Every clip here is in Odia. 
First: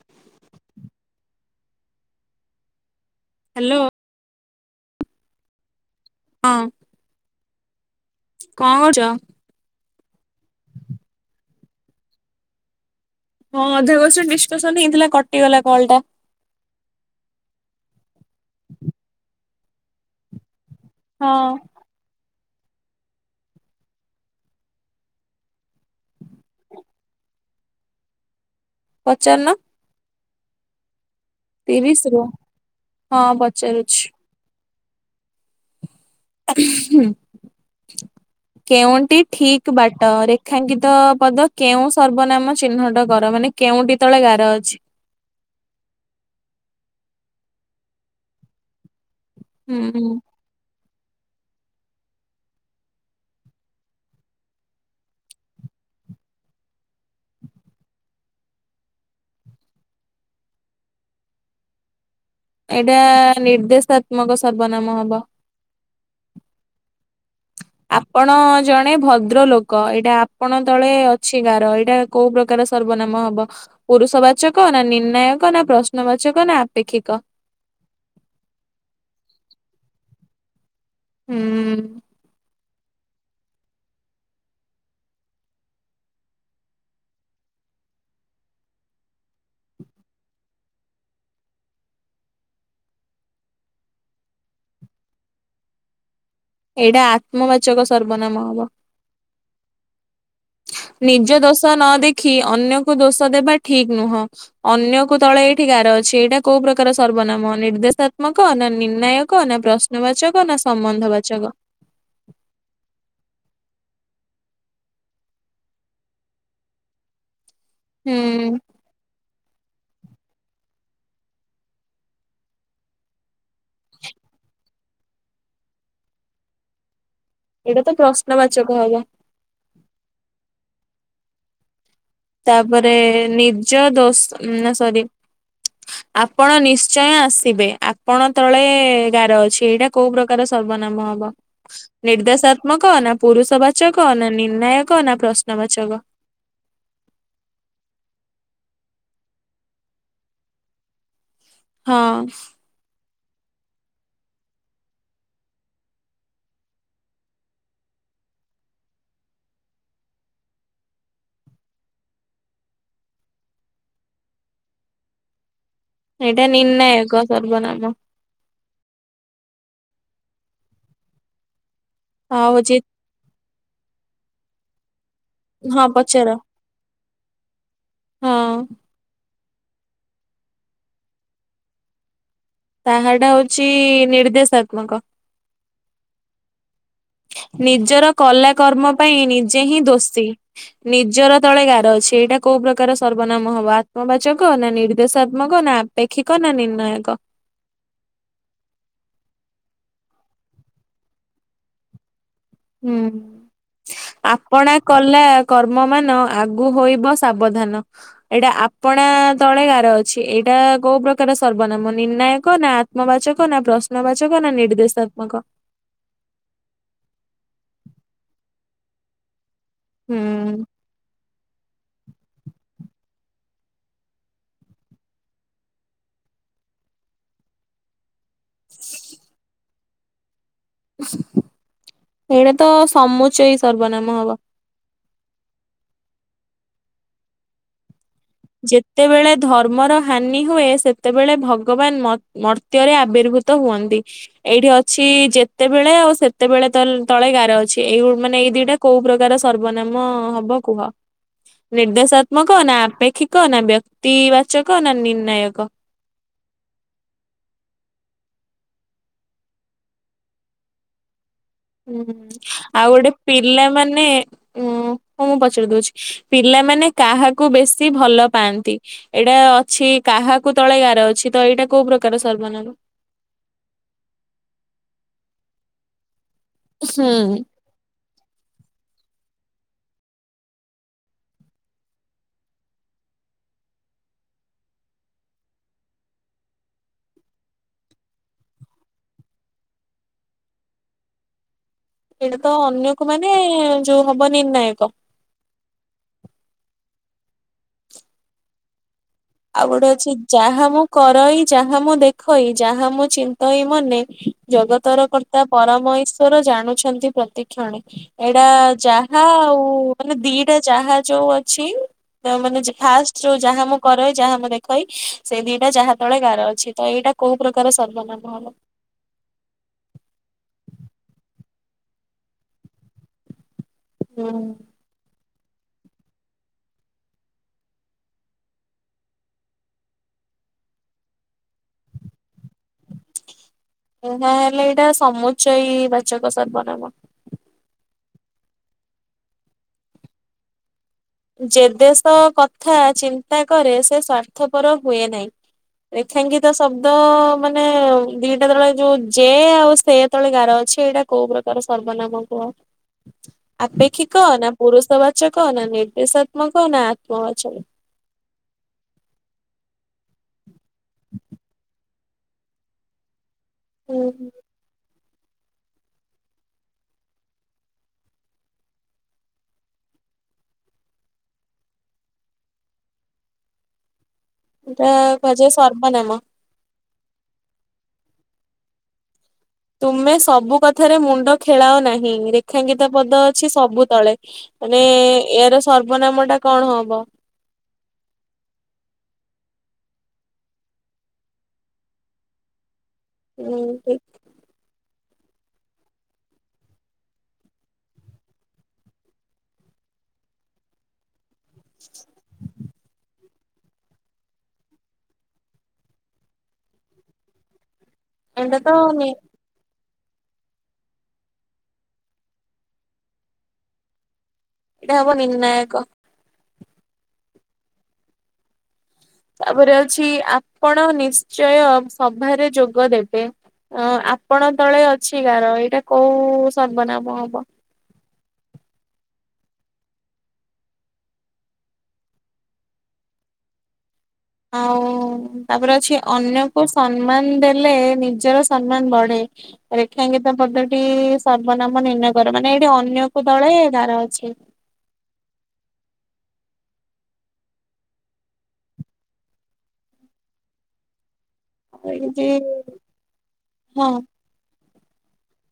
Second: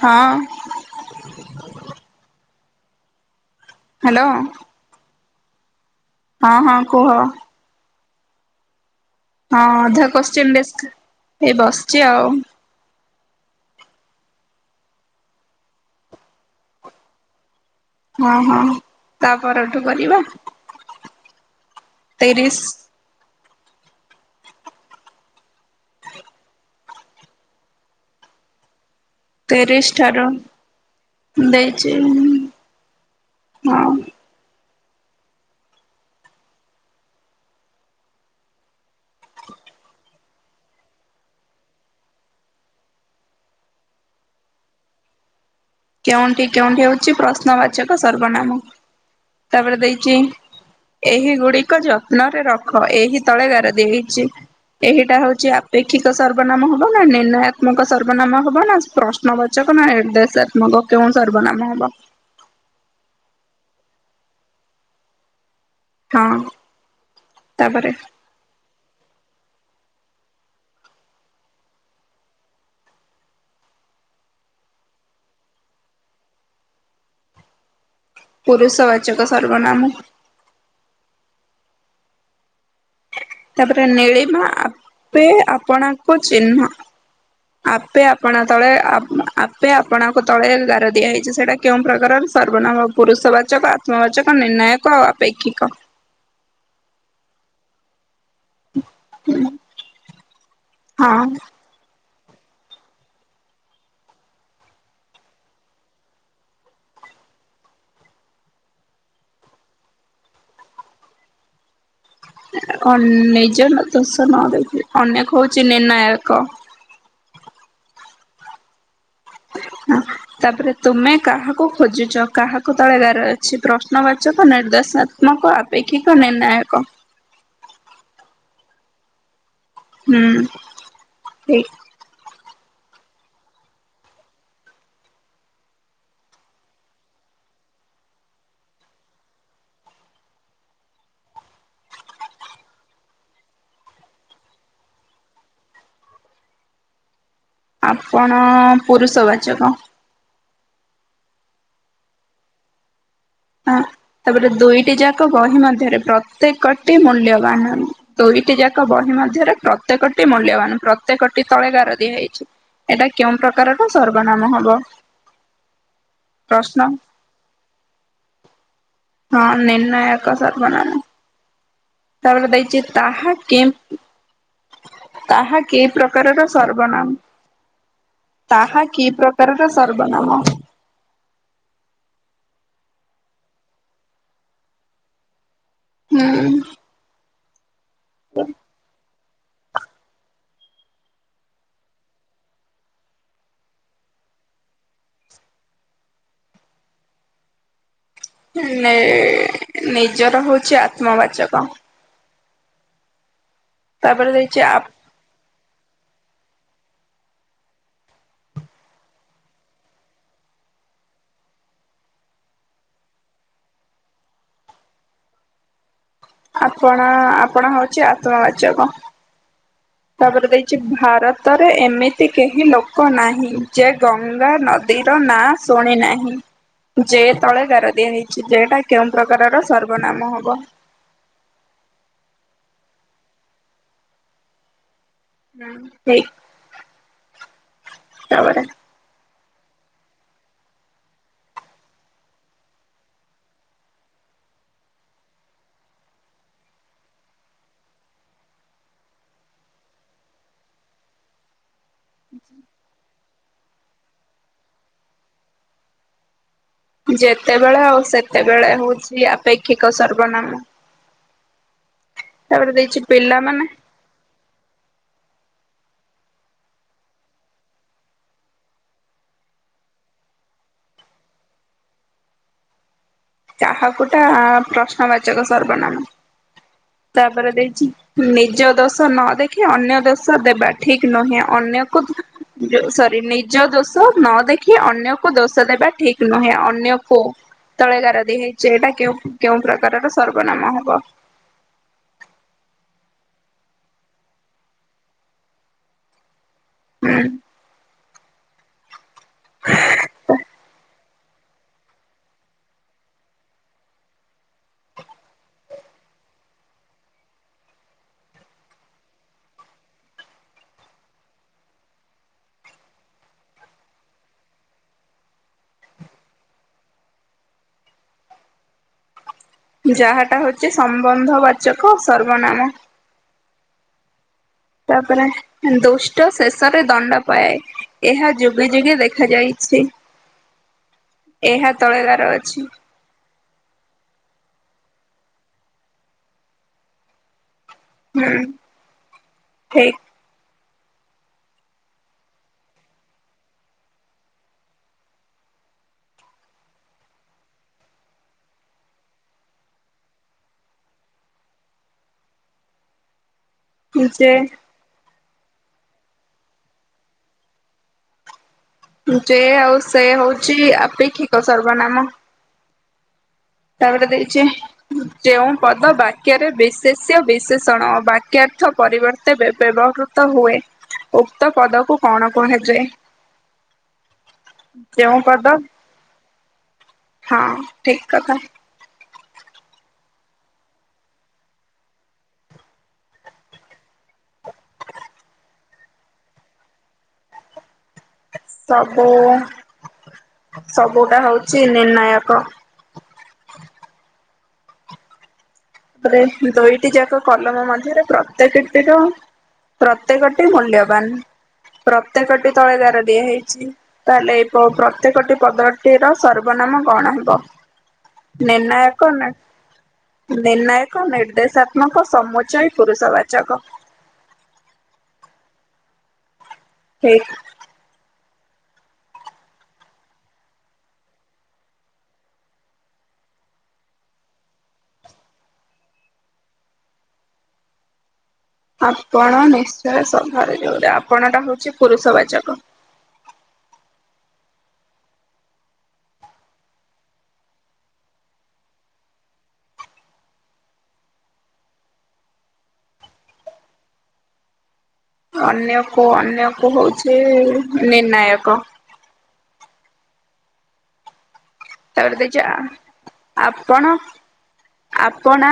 ହଁ ହାଲୋ। ହାଲୋ। ହଁ ହଁ କୁହ? କଣ କରୁଚ? ହଁ ଅଧା କୋଶ୍ଚିନ୍ ଡିସ୍, ଏଇ ବସିଛି ଆଉ। ହଁ ଅଧା କୋଶ୍ଚିନି ଡିସ୍କସନ୍ ହେଇଥିଲା, କଟିଗଲା କଲ୍ ଟା। ହଁ ହଁ, ତା ପରଠୁ କରିବା? ହଁ। ତିରିଶ୍। ପଚାରୁନ। ତିରିଶ୍ ଠାରୁ ଦେଇଛି ତିରିଶ ରୁ, ହଁ ହଁ ପଚାରୁଚି। ଉଁ ହୁଁ। କେଉଁଠି ଠିକ୍ ବାଟ, ରେଖାଙ୍କିତ ପଦ କେଉଁ ସର୍ବନାମ ଚିହ୍ନଟ କର, ମାନେ- କେଉଁଟି ତଳେ ଗାର ଅଛି? କେଉଁଟି, କେଉଁଟି, ହଉଚି ପ୍ରଶ୍ନବାଚକ ସର୍ବନାମ, ତାପରେ ହୁଁ ହୁଁ ଦେଇଚି ଏହି ଗୁଡିକ ଯତ୍ନରେ ରଖ ଏହି ତଳେ ଗାର ଦେଇଛି। ଏହିଟା ହୋଉଛି ଆପେକ୍ଷିକ ସର୍ବନାମ ହବ ନା ନିର୍ଣ୍ଣାୟାତ୍ମକ ସର୍ବନାମ ହବ ନା ପ୍ରଶ୍ନବାଚକ ନା ଏଟ ଦେଶାତ୍ମକ କେଉଁ ସର୍ବନାମ ହବ? ଏଇଟା ନିର୍ଦ୍ଦେଶାତ୍ମକ ସର୍ବନାମ ହବ। ହଁ ତାପରେ ଆପଣ ଜଣେ ଭଦ୍ର ଲୋକ ଏଇଟା ଆପଣ ତଳେ ଅଛି ଗାର ଏଇଟା କୋଉ ପ୍ରକ କାର ସର୍ବନାମ ହବ? ପୁରୁଷବାଚକ ନା ନିର୍ଣ୍ଣାୟକ ନା ପ୍ରଶ୍ନବାଚକ ନା ଆପେକ୍ଷିକ? ପୁରୁଷବାଚକ ସର୍ବନାମ। ହୁଁ। ତାପରେ ନୀଳିମା ଆପେ ଆପଣାଙ୍କୁ ଚିହ୍ନ। ଆପେ ଆପଣା ତଳେ ଆପ ଆପେ ଆପଣାଙ୍କୁ ତଳେ ଗାର ଦିଆ ହେଇଛି ସେଇଟା କେଉଁ ପ୍ରକାରର ସର୍ବନାମ ପୁରୁଷବାଚକ ଆତ୍ମବାଚକ ନିର୍ଣ୍ଣାୟକ ଆଉ ଆପେକ୍ଷିକ? ଏଇଟା ଆତ୍ମବାଚକ ସର୍ବନାମ ହବ। ହୁଁ। ନିଜ ଦୋଷ ନ ଦେଖି ଅନ୍ୟକୁ ଦୋଷ ଦେବା ଠିକ ନୁହଁ। ଅନ୍ୟକୁ ତଳେ ଏଇଠି ଗାର ଅଛି ଏଇଟା କୋଉ ପ୍ରକାର ସର୍ବନାମ ନିର୍ଦେଶାତ୍ମକ ନା ନିର୍ଣ୍ଣାୟକ ନା ପ୍ରଶ୍ନ ଶ୍ନ ବାଚକ ନା ସମ୍ବନ୍ଧବାଚକ? ନିଜ ଦୋଷ ନ ଦେଖି ଅନେକ ହଉଛି ନିର୍ଣ୍ଣାୟକ। ହୁଁ। ହୁଁ। ତାପରେ ତୁମେ କାହାକୁ ଖୋଜୁଛ କାହାକୁ ତଳେ ଗାର ଅଛି ପ୍ରଶ୍ନବାଚକ ନିର୍ଦ୍ଦେସା ମକ ଅପେକ୍ଷିକ ନିର୍ଣ୍ୟୟାକ। ଏଇଟା ତ ପ୍ରଶ୍ନବାଚକ ହେଲା। ହୁଁ ହେ ତାପରେ ନିଜ ଦୋଷ ନା ସରି ଆପଣ ନିଶ୍ଚୟ ଆସିବେ ଆପଣ ତଳେ ଗାର ଅଛି ଏଇଟା କୋଉ ପ୍ରକ କାର ସର୍ବନାମ ହବ? ନିର୍ଦ୍ଦେଶାତ୍ମକ ନା ପୁରୁଷବାଚକ ନା ନିର୍ଣ୍ଣାୟକ ନା ପ୍ରଶ୍ନବାଚକ? ଆପଣ ପୁରୁଷବାଚକ। ହଁ। ହଁ ତାପରେ ଦୁଇଟି ଯାକ ବହି ମଧ୍ୟରେ ପ୍ରତ୍ୟେକଟି ମୂଲ୍ୟବାନ। ଦୁଇଟି ଯାକ ବହି ମଧ୍ୟରେ ପ୍ରତ୍ୟେକଟି ମୂଲ୍ୟବାନ ପ୍ରତ୍ୟେକ ଟି ତଳେ ଗାର ଦିଆହେଇଛି। ଏଇଟା କେଉଁ ପ୍ରକାରର ସର୍ବନାମ ହବ? ଏଇଟା ପ୍ରଶ୍ନ ନିର୍ଣ୍ଣାୟକ ସର୍ବନାମ। ହଁ ନିର୍ଣ୍ଣାୟକ ସର୍ବନାମ। ତାପରେ ଆଉ ହଉଛି ଦେଇଛି ତାହା କେ ତାହା କି ହଁ ପଚାର। ପ୍ରକାରର ସର୍ବନାମ ହଁ ତାହା କି ପ୍ରକାରର ସର୍ବନାମ? ତାହାଟା ହଉଛି ନିର୍ଦ୍ଦେଶାତ୍ମକ। ହୁଁ। ନିଜର କଲା କର୍ମ ପାଇଁ ନିଜେ ହିଁ ଦୋଷୀ। ନିଜର ତଳେ ଗାର ଅଛି ଏଇଟା କୋଉ ପ୍ରକାର ସର୍ବନାମ ହବ ଆତ୍ମବାଚକ ନା ନିର୍ଦ୍ଦେଶାତ୍ମକ ନା ପେକ୍ଷିକ ନା ନିର୍ଣ୍ଣାୟକ? ନି ନିଜର ହଉଛି ଆତ୍ମବାଚକ। ହୁଁ ତାପରେ ଦେଇଛି ଆପଣା ଆ କଲେ ଲା କର୍ମ ମାନ ଆଗୁ ହୋଇବ ସାବଧାନ। ଏଇଟା ଆପଣା ତଳେ ଗାର ଅଛି ଏଇଟା କୋଉ ପ୍ରକାର ସର୍ବନାମ ନିର୍ଣ୍ଣାୟକ ନା ଆତ୍ମବାଚକ ନା ପ୍ରଶ୍ନବାଚକ ନା ନିର୍ଦ୍ଦେଶାତ୍ମକ? ଆପଣ ଆପଣ ହଉଛି ଆତ୍ମବାଚକ। କଡ଼ରେ ହୁଁ। ଦେଇଚି ଭାରତ ତରେ ଏମିତି କେହି ଲୋକ ନାହିଁ ଯେ ଗଙ୍ଗା ନଦୀର ନାଁ ଶୁଣି ନାହିଁ ଯେ ତଳେ ଗାର ଦିଆ ହେଇଚି ଯେ ଟା କେଉଁ ପ୍ରକାରର ସର୍ବନାମ ହବ? ଏଇଟା ତ ସମୁଚୟି ସର୍ବନାମ ହବ। ହୁଁ ସେଇ [inaudible] ଯେତେବେଳେ ଧର୍ମର ହାନି ହୁଏ, ସେତେବେଳେ ଭଗବାନ ମତ୍ ମର୍ତ୍ୟରେ ଆବିର୍ଭୁତ ହୁଅନ୍ତି। ଏଇଠି ଅଛି ଯେତେବେଳେ ଆଉ ସେତେବେଳେ ତଲ ତଳେ ଗାର ଅଛି ଏଉ ମାନେ ଏଇ ଦିଟା କୋଉ ପ୍ରକାର ସର୍ବନାମ ହବ କୁହ? ନିର୍ଦ୍ଦେଶାତ୍ମକ ନା ଆପେକ୍ଷିକ ନା ବବ୍ୟକ୍ତି ବାଚକ ନା ନିର୍ଣ୍ଣାୟକ? ଯେତେବେଳେ ଆଉ ସେତେବେଳେ ହଉଛି ଆପେକ୍ଷିକ ସର୍ବନାମ। ହୁଁ ତାପରେ ଆଉ ଦେଇଛି ଗୋଟେ ପିଲାମାନେ ଉଁ ହଁ ମୁଁ ପଚାରି ଦଉଛି, ପିଲାମାନେ କାହାକୁ ବେଶୀ ଭଲ ପାଆନ୍ତି? ଏଇଟା ଅଛି କାହାକୁ ତଳେ ଗାର ଅଛି ତ ଏଇଟା କୋଉ ପ୍ରକାର ସର୍ବନାମ? କାହାକୁଟା ଆ ପ୍ରଶ୍ନବାଚକ ସର୍ବନାମ, ହୁଁ ତାପରେ ଦେଇଚି ନିଜ ଦୋଷ ନଦେଖି ଅନ୍ୟ ଦୋଷ ଦେବା ଠିକ ନୁହେଁ ଅନ୍ୟକୁ ଯୋ ସରି ନିଜ ଦୋଷ ନଦେଖି ଅନ୍ୟକୁ ଦୋଷ ଦେବା ଠିକ ନୁହେଁ ଅନ୍ୟକୁ ତଳେ ଗାର ଦିଏ ହେଇଚି ଏଇଟା କେଉ କେଉଁ ପ୍ରକାରର ସର୍ବନାମ ହବ? ଏଇଟାତ ଅନ୍ୟକୁ ମାନେ ଯୋଉ ହବ ନିର୍ଣ୍ଣାୟକ। ହୁଁ ଆଉ ଗୋଟେ ଅଛି ଯାହା ମୁଁ କରଇ ଯାହା ମୁଁ ଦେଖଇ ଯାହା ମୁଁ ଚିନ୍ତଇ ମନେ ଜଗତର କର୍ତ୍ତା ପରମଇଶ୍ଵର ଜାଣୁଛନ୍ତି ପ୍ରତିକ୍ଷଣେ। ଏଇଟା ଯାହା ଆଉ ମାନେ ଦିଇଟା ଯାହା ଯୋଉ ଅଛି ତ ମାନେ ଫାଷ୍ଟ ଯୋଉ ଯାହା ମୁଁ କରଇ ଯାହା ମୁଁ ଦେଖଇ ସେ ଦିଟା ଯାହା ତଳେ ଗାର ଅଛି ତ ଏଇଟା କୋଉ ପ୍ରକାର ସର୍ବନାମ ହବ? ଯାହାଟା ହଉଚି ସମ୍ବନ୍ଧ ବାଚକ ସର୍ବନାମ। ହୁଁ। ତାପରେ ଦୁଷ୍ଟ ଶେଷରେ ଦଣ୍ଡ ପାଏ। ଏହା ଯୁଗେ ଯୁଗେ ଦେଖା ଯାଇଛି। [inaudible] ଏହାତଳେ ଗାରଅଛି। ହୁଁ ହାଁ ହେଲେ ଏଇଟା ସମୁଚୟୀ ବାଚକ ସର୍ବନାମ। ହୁଁ ଠିକ୍ ଯେ ଦେଶ କଥା ଚିନ୍ତାକରେ ସେ ସ୍ଵାର୍ଥପର ହୁଏନାହିଁ। ଲେଖାଙ୍କିିତ ଶବ୍ଦ ମାନେ ଦିଟା ତଳେ ଯୋଉ ଜେ ଆଉ ସେ ତଳେ ଗାରଅଛି ଏଇଟା କୋଉ ପ୍ରକାର ସର୍ବନାମ କୁହ? ଆପେକ୍ଷିକ ଯେ ନା ପୁରୁଷବାଚକ ନା ନିର୍ଦ୍ଦେଶାତ୍ମକ ନା ଆତ୍ମବାଚକ? ଯେ ଆଉ ସେ ହଉଚି ଆପେକ୍ଷିକ ସର୍ବନାମ। ତା ପରେ ହୁଁ ଦେଇଚି ଯେଉଁ ପଦ ବାକ୍ୟରେ ବିଶେଷ୍ୟ ବିଶେଷଣ ବାକ୍ୟାର୍ଥ ପରିବର୍ତ୍ତେ ବେବ ବ୍ୟବହୃ ତ ହୁଏ ଉକ୍ତ ପଦକୁ କଣ କୁହାଯାଏ? ଏଟା ଯେଉଁ ପଦ କୁହାଯାଏ ସର୍ବନାମ। ହଁ ଠିକ କଥା। ତୁମେ ସବୁ କଥାରେ ମୁଣ୍ଡ ଖେଳାଅ ନାହିଁ ରେଖାଙ୍କିତ ପଦଅଛି ସବୁତଳେ। ମାନେ ଏହାର ସର୍ବନାମଟା କଣ ହବ। ସବୁ ସବୁଟା ହଉଛି ନିର୍ଣ୍ଣାୟକ। ନୁହେଁ। ତାପରେ ଦୁଇଟି ଯାକ କଲମ ମଧ୍ୟରେ ପ୍ରତ୍ୟେକଟିର ପ୍ରତ୍ୟେକଟି ମୂଲ୍ୟବାନ ପ୍ରତ୍ୟେକଟି ତଳେ ଗାର ଦିଆ ହେଇଛି ତାହେଲେ ଏବ ପ୍ରତ୍ୟେକଟି ପଦଟିର ସର୍ବନାମ କଣ ହେବ। ଏଇଟା ତ ନିର୍ଣ୍ଣାୟକ ନା। ନିର୍ଣ୍ଣାୟକ ନିର୍ଦ୍ଦେଶାତ୍ମକ ସମୁଚୟ ପୁରୁଷବାଚକ। ଏଇଟା ହବ ନିର୍ଣ୍ଣାୟକ। ହେଁ। ତାପରେ ଅଛି ଆପଣ ନିଶ୍ଚୟ ସଭାରେ ଯୋଗଦେବେ। ଅ ଆପଣ ତଳେ ଅଛି ଗାର ଏଇଟା କୋଉ ସର୍ବନାମ ହବ। ଆପଣ ନିଶ୍ଚୟ ସଭାରେ ଯୋଉଟା ଆପଣଟା ହଉଛି ପୁରୁଷ ବାଚକ। ଆଉ ତାପରେ ଅଛି ଅନ୍ୟକୁ ସମ୍ମାନ ଦେଲେ ନିଜର ସମ୍ମାନ ବଢେ। ରେଖାଙ୍କିିତ ପଦଟି ସର୍ବନାମ ନିର୍ଣ୍ଣୟକର ମାନେ ଏଇଠି ଅନ୍ୟକୁ ତଳେ ଗାରଅଛି। ଅନ୍ୟକୁ ଅନ୍ୟକୁ ହଉଛି ନିର୍ଣ୍ଣାୟକ। ତାପରେ ଏମିତି ଦେଇଛି ଆ ହଁ ଆପଣ ଆପଣା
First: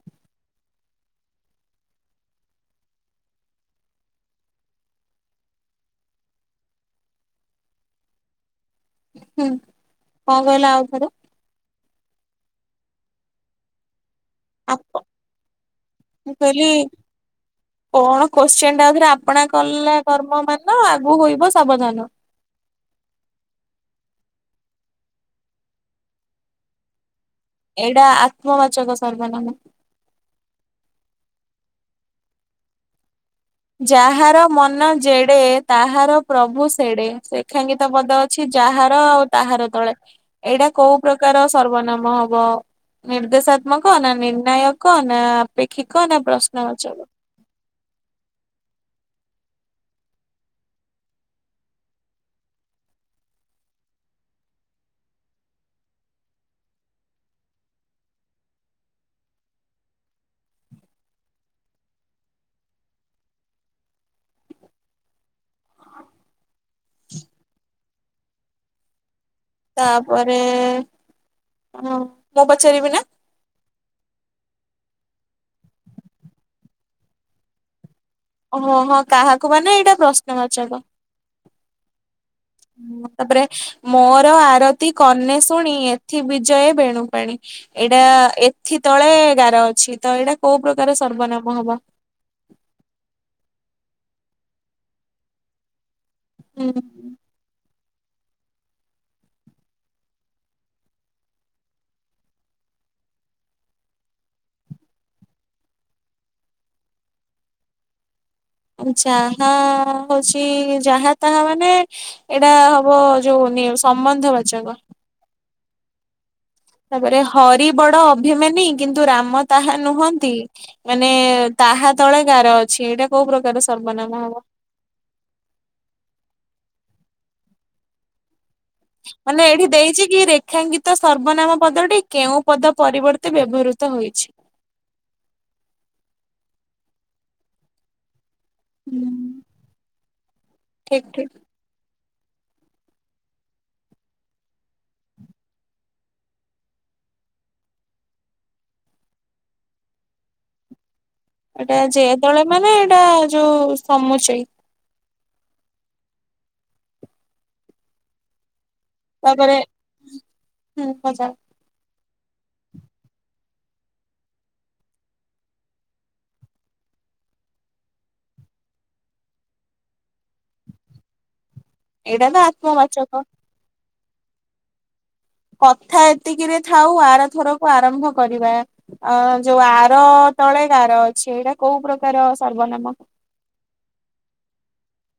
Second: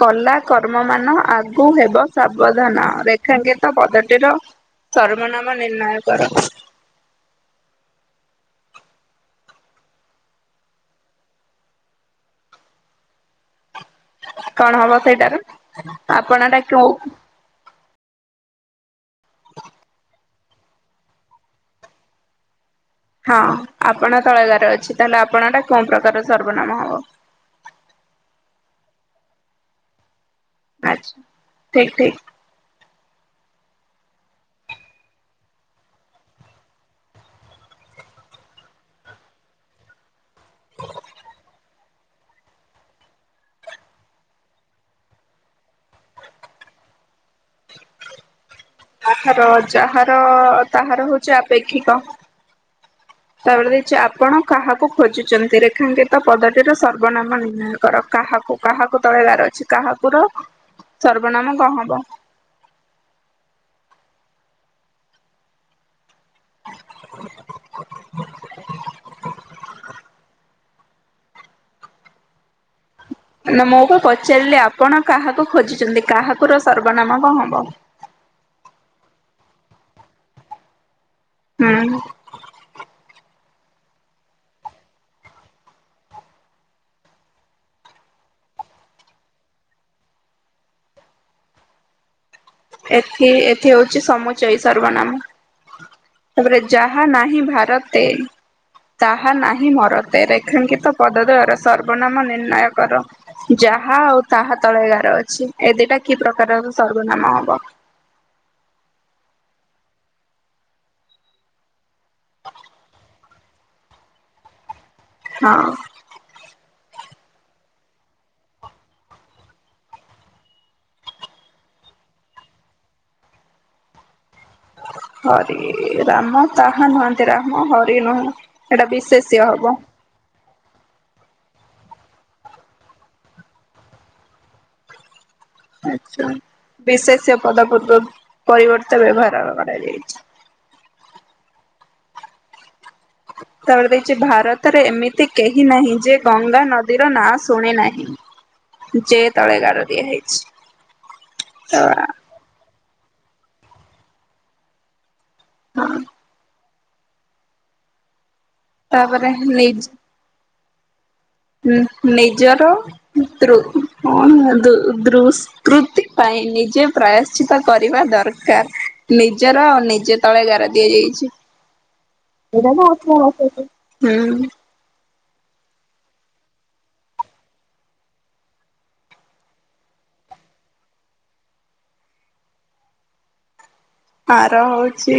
କଲା କର୍ମ ମାନ ଆଗୁ ହେବ ସାବଧାନ ରେଖାଙ୍କିତ ପଦଟିର ସର୍ବନାମ ନିର୍ଣ୍ଣୟକର। ହୁଁ। କଣ କହିଲ ଆଉ ଥରେ। କଣ ହବ ଆପ ସେଇଟାର ମୁଁ ଆପଣ ଟା କହିଲି କେଉ କଣ କୋଶ୍ଚିନ୍ ଟା ଆଉଥରେ ଆପଣା କଲା କର୍ମ ମାନ ଆଗୁ ହୋଇବ ସାବଧାନ। ହଁ ଆପଣା ତଳେ ଗାର ଅଛି ତାହେଲେ ଆପଣ ଟା କୋଉ ପ୍ରକାର ସର୍ବନାମ ହବ। ଏଇଟା ଆତ୍ମବାଚକ ସର୍ବନାମ। ଆଚ୍ଛା ଠିକ୍ ଠିକ୍। ଯାହାର ମନ ଜେଡେ ତାହାର ପ୍ରଭୁ ସେଡେ। ରେଖାଙ୍କିିତ ପଦ ଅ ଛି ଯାହାର ଆଉ ତାହାର ତଳେ ଏଇଟା କୋଉ ପ୍ରକାର ସର୍ବନାମ ହ ବ ନିର୍ଦ୍ଦେଶାତ୍ମକ ନା ନିର୍ଣ୍ଣାୟକ ନା ଆପେକ୍ଷିକ ନା ପ୍ରଶ୍ନବାଚକ। ପାଠର ଯାହାର ତାହାର ହଉଛି ଆପେକ୍ଷିକ। ତାପରେ ଦେଇଛି ଆପଣ କାହାକୁ ଖୋଜୁଛନ୍ତି। ରେଖାଙ୍କିତ ପଦଟିର ସର୍ବନାମ ନିର୍ଣ୍ଣୟ କର କାହାକୁ। କାହାକୁ ତଳେ ଗାର ଅଛି କାହାକୁର ସର୍ବନାମ କଣ ହବ। ତାପରେ ଆଉ ମୁଁ ପଚାରିବି ନା। ନା ମୁଁ ବା ପଚାରିଲି ଆପଣ କାହାକୁ ଖୋଜୁଛନ୍ତି। କାହାକୁ ର ସର୍ବନାମ କଣ ହବ। ଓହୋ ହଁ କାହାକୁ ମାନେ ଏଇଟା ପ୍ରଶ୍ନବାଚକ। ହୁଁ। ଆଉ ତାପରେ ମୋର ଆରତି କର୍ଣ୍ଣେ ଶୁଣୀ ଏଥି ବିଜୟ ବେଣୁପାଣୀ। ଏଇଟା ଏଥି ତଳେ ଗାର ଅଛି ତ ଏଇଟା କୋଉ ପ୍ରକାର ସର୍ବନାମ ହବ। ଏଥି ଏଥି ହେଉଛି ସମୁଚୟ ସର୍ବନାମ। ତାପରେ ଯାହା ହୁଁ ନାହିଁ ଭାରତେ। ତାହା ନାହିଁ ମରତେ ରେଖାଙ୍କିତ ପଦୋଦୟର ସର୍ବନାମ ନିର୍ଣ୍ଣୟ କର। ଯାହା ଆଉ ତାହା ତଳେଗାର ଅଛି ଏ ଦିଟା କି ପ୍ରକାରର ସର୍ଗନାମ ହବ? ଯାହା ହେଉଛି ଯାହା ତାହା ମାନେ ଏଇଟା ହବ ଜଉ ସମ୍ବନ୍ଧ ବାଚକ। ହଁ। ତାପରେ ହରି ବଡ ଅଭିମାନୀ କିନ୍ତୁ ରାମ ତାହା ନୁହଁନ୍ତି। ମାନେ ତାହା ତଳେ ଗାଁର ଅଛି ଏଇଟା କୋଉ ପ୍ରକାର ସର୍ବନାମ ହବ। ହରି ରାମ ତାହା ନୁହନ୍ତି ରାମ ହରି ନୁହଁନ୍ତି। ମାନେ ଏଇଠି ଦେଇଛି କି ରେ ରେଖାଙ୍କିତ ସର୍ବନାମ ପଦଟି କେଉଁ ପଦ ପରିବର୍ତ୍ତେ ବ୍ୟବହୃତ ହୋଇଛି। ଆଚ୍ଛା। ବିଶେଷ୍ୟ ପଦ ପରିବର୍ତ୍ତ ବ୍ୟବହାର କରାଯାଇଛି। ଠିକ୍, ଠିକ୍। ତା ପରେ ଦେଇଛି ଭାରତରେ ଏମିତି କେହି ନାହିଁ ଯେ ଗଙ୍ଗା ନଦୀର ନାଁ ଶୁଣେ ନାହିଁ। ଯେ ତଳେ ଗାର ଦିଆ ହେଇଛି। ଏଇଟା ଯେ ତଳେମାନେ ଏଇଟା ଯୋଉ ସମୁଚେଇ। ହଁ। ତାପରେ ହୁଁ ପଚାର। ନିଜର ଦୃ ହଁ ଦୃଶ କୃତି ପାଇଁ ନିଜ ପ୍ରାୟଶ୍ଚିତ୍ କରିବା ଦରକାର ନିଜର ନିଜ ତଳେ ଗାର ଦିଆଯାଇଛି। ଏଇଟା ତ ଏଇ ଟାନା ଆତ୍ମବାଚକ। ଆଉ କଣ [unintelligible] କଥା ଏତିକିରେ ଥାଉ ଆରଥରକୁ ଆରମ୍ଭ କରିବା। ଅ ଯୋଉ ଆର ତଳେ ଗାର ଅଛି ଏଇଟା କୋଉ ପ୍ରକାର ସର୍ବନାମ? ଆର ହଉଚ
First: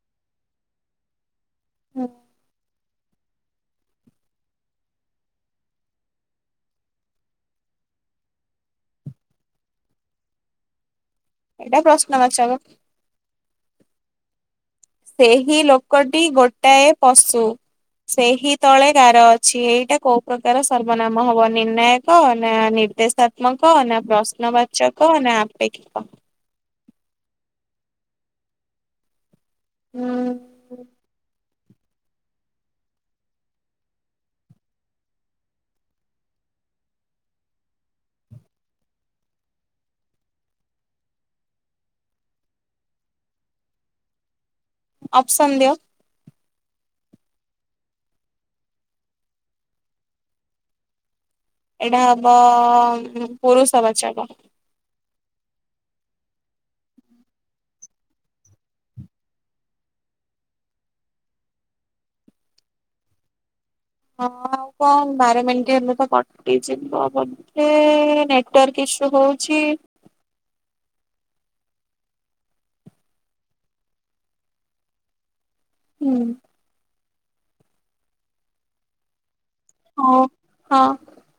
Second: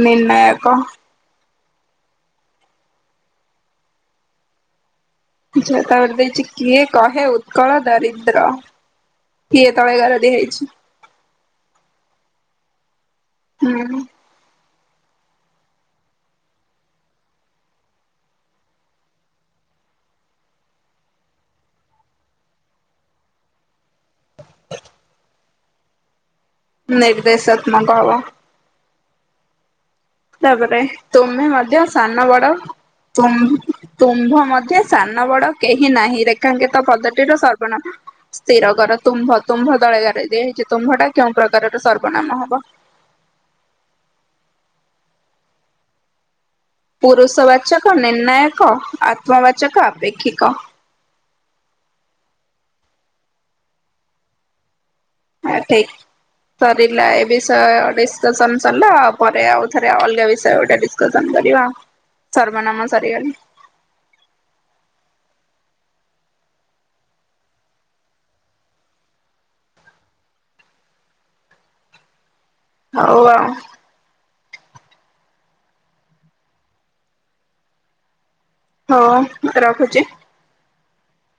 ନିର୍ଣ୍ଣାୟକ। ହଁ। ଜା ତାପରେ ଦେଇଛି କିଏ କହେ ଉତ୍କଳ ଦରିଦ୍ର। କିଏ ତଳେ ଗାର ଦିଆ ହେଇଛି। ଏଇଟା ପ୍ରଶ୍ନ ବାଚକ। ହୁଁ। ସେହି ଲୋକଟି ଗୋଟାଏ ପଶୁ। ସେହି ତଳେ ଗାର ଅଛି ଏଇଟା କୋଉ ପ୍ରକାର ସର୍ବନାମ ହବ ନିର୍ଣ୍ଣାୟକ ନା ନିର୍ଦ୍ଦେଶ ତ୍ମକ ନା ପ୍ରଶ୍ନବାଚକ ନା ଆପେକ୍ଷିକ। ନିର୍ଦ୍ଦେଶାତ୍ମକ ହବ। ତାପରେ ହୁଁ ତୁମେ ମଧ୍ୟ ସାନ ବଡ ତୁମ ତୁମ୍ଭ ମଧ୍ୟ ସାନ ବଡ କେହି ନାହିଁ ରେଖାଙ୍କିତ ପଦଟିର ସର୍ବନାମ ସ୍ଥିର କରର ତୁମ୍ଭ ତୁମ୍ଭ ତଳେଗାର ଦିଆହେଇଛି ତୁମ୍ଭଟା କେଉଁ ପ୍ରକାରର ସର୍ବନାମ ହବ। ଅପସନ୍ ଦିଅ। ପୁରୁଷବାଚକ ନିର୍ଣ୍ଣାୟକ ଆତ୍ମବାଚକ ଆପେକ୍ଷିକ। ଏଇଟା ହବ ପୁରୁଷ ବାଚକ। ଆ ଠିକ। ସରିଲା ଏ ବିଷୟ ଡିସକସନ ସରିଲା ପରେ ଆଉ ଥରେ ଅଲଗା ବିଷୟ ଗୋଟେ ଡ଼ିସ ଡିସ୍କସନ କରିବା ସର୍ବନାମ ସରିଗଲା। ହଁ ଆଉ କଣ ବାର ମିନିଟ ହେଲେ ତ କଟିଯିବ ବୋଲ ଏ ନେଟୱାର୍କ ଇସୁ ହଉଛି। ହଉ ଆଉ। ହୁଁ! ହଁ! ହଉ ହଁ!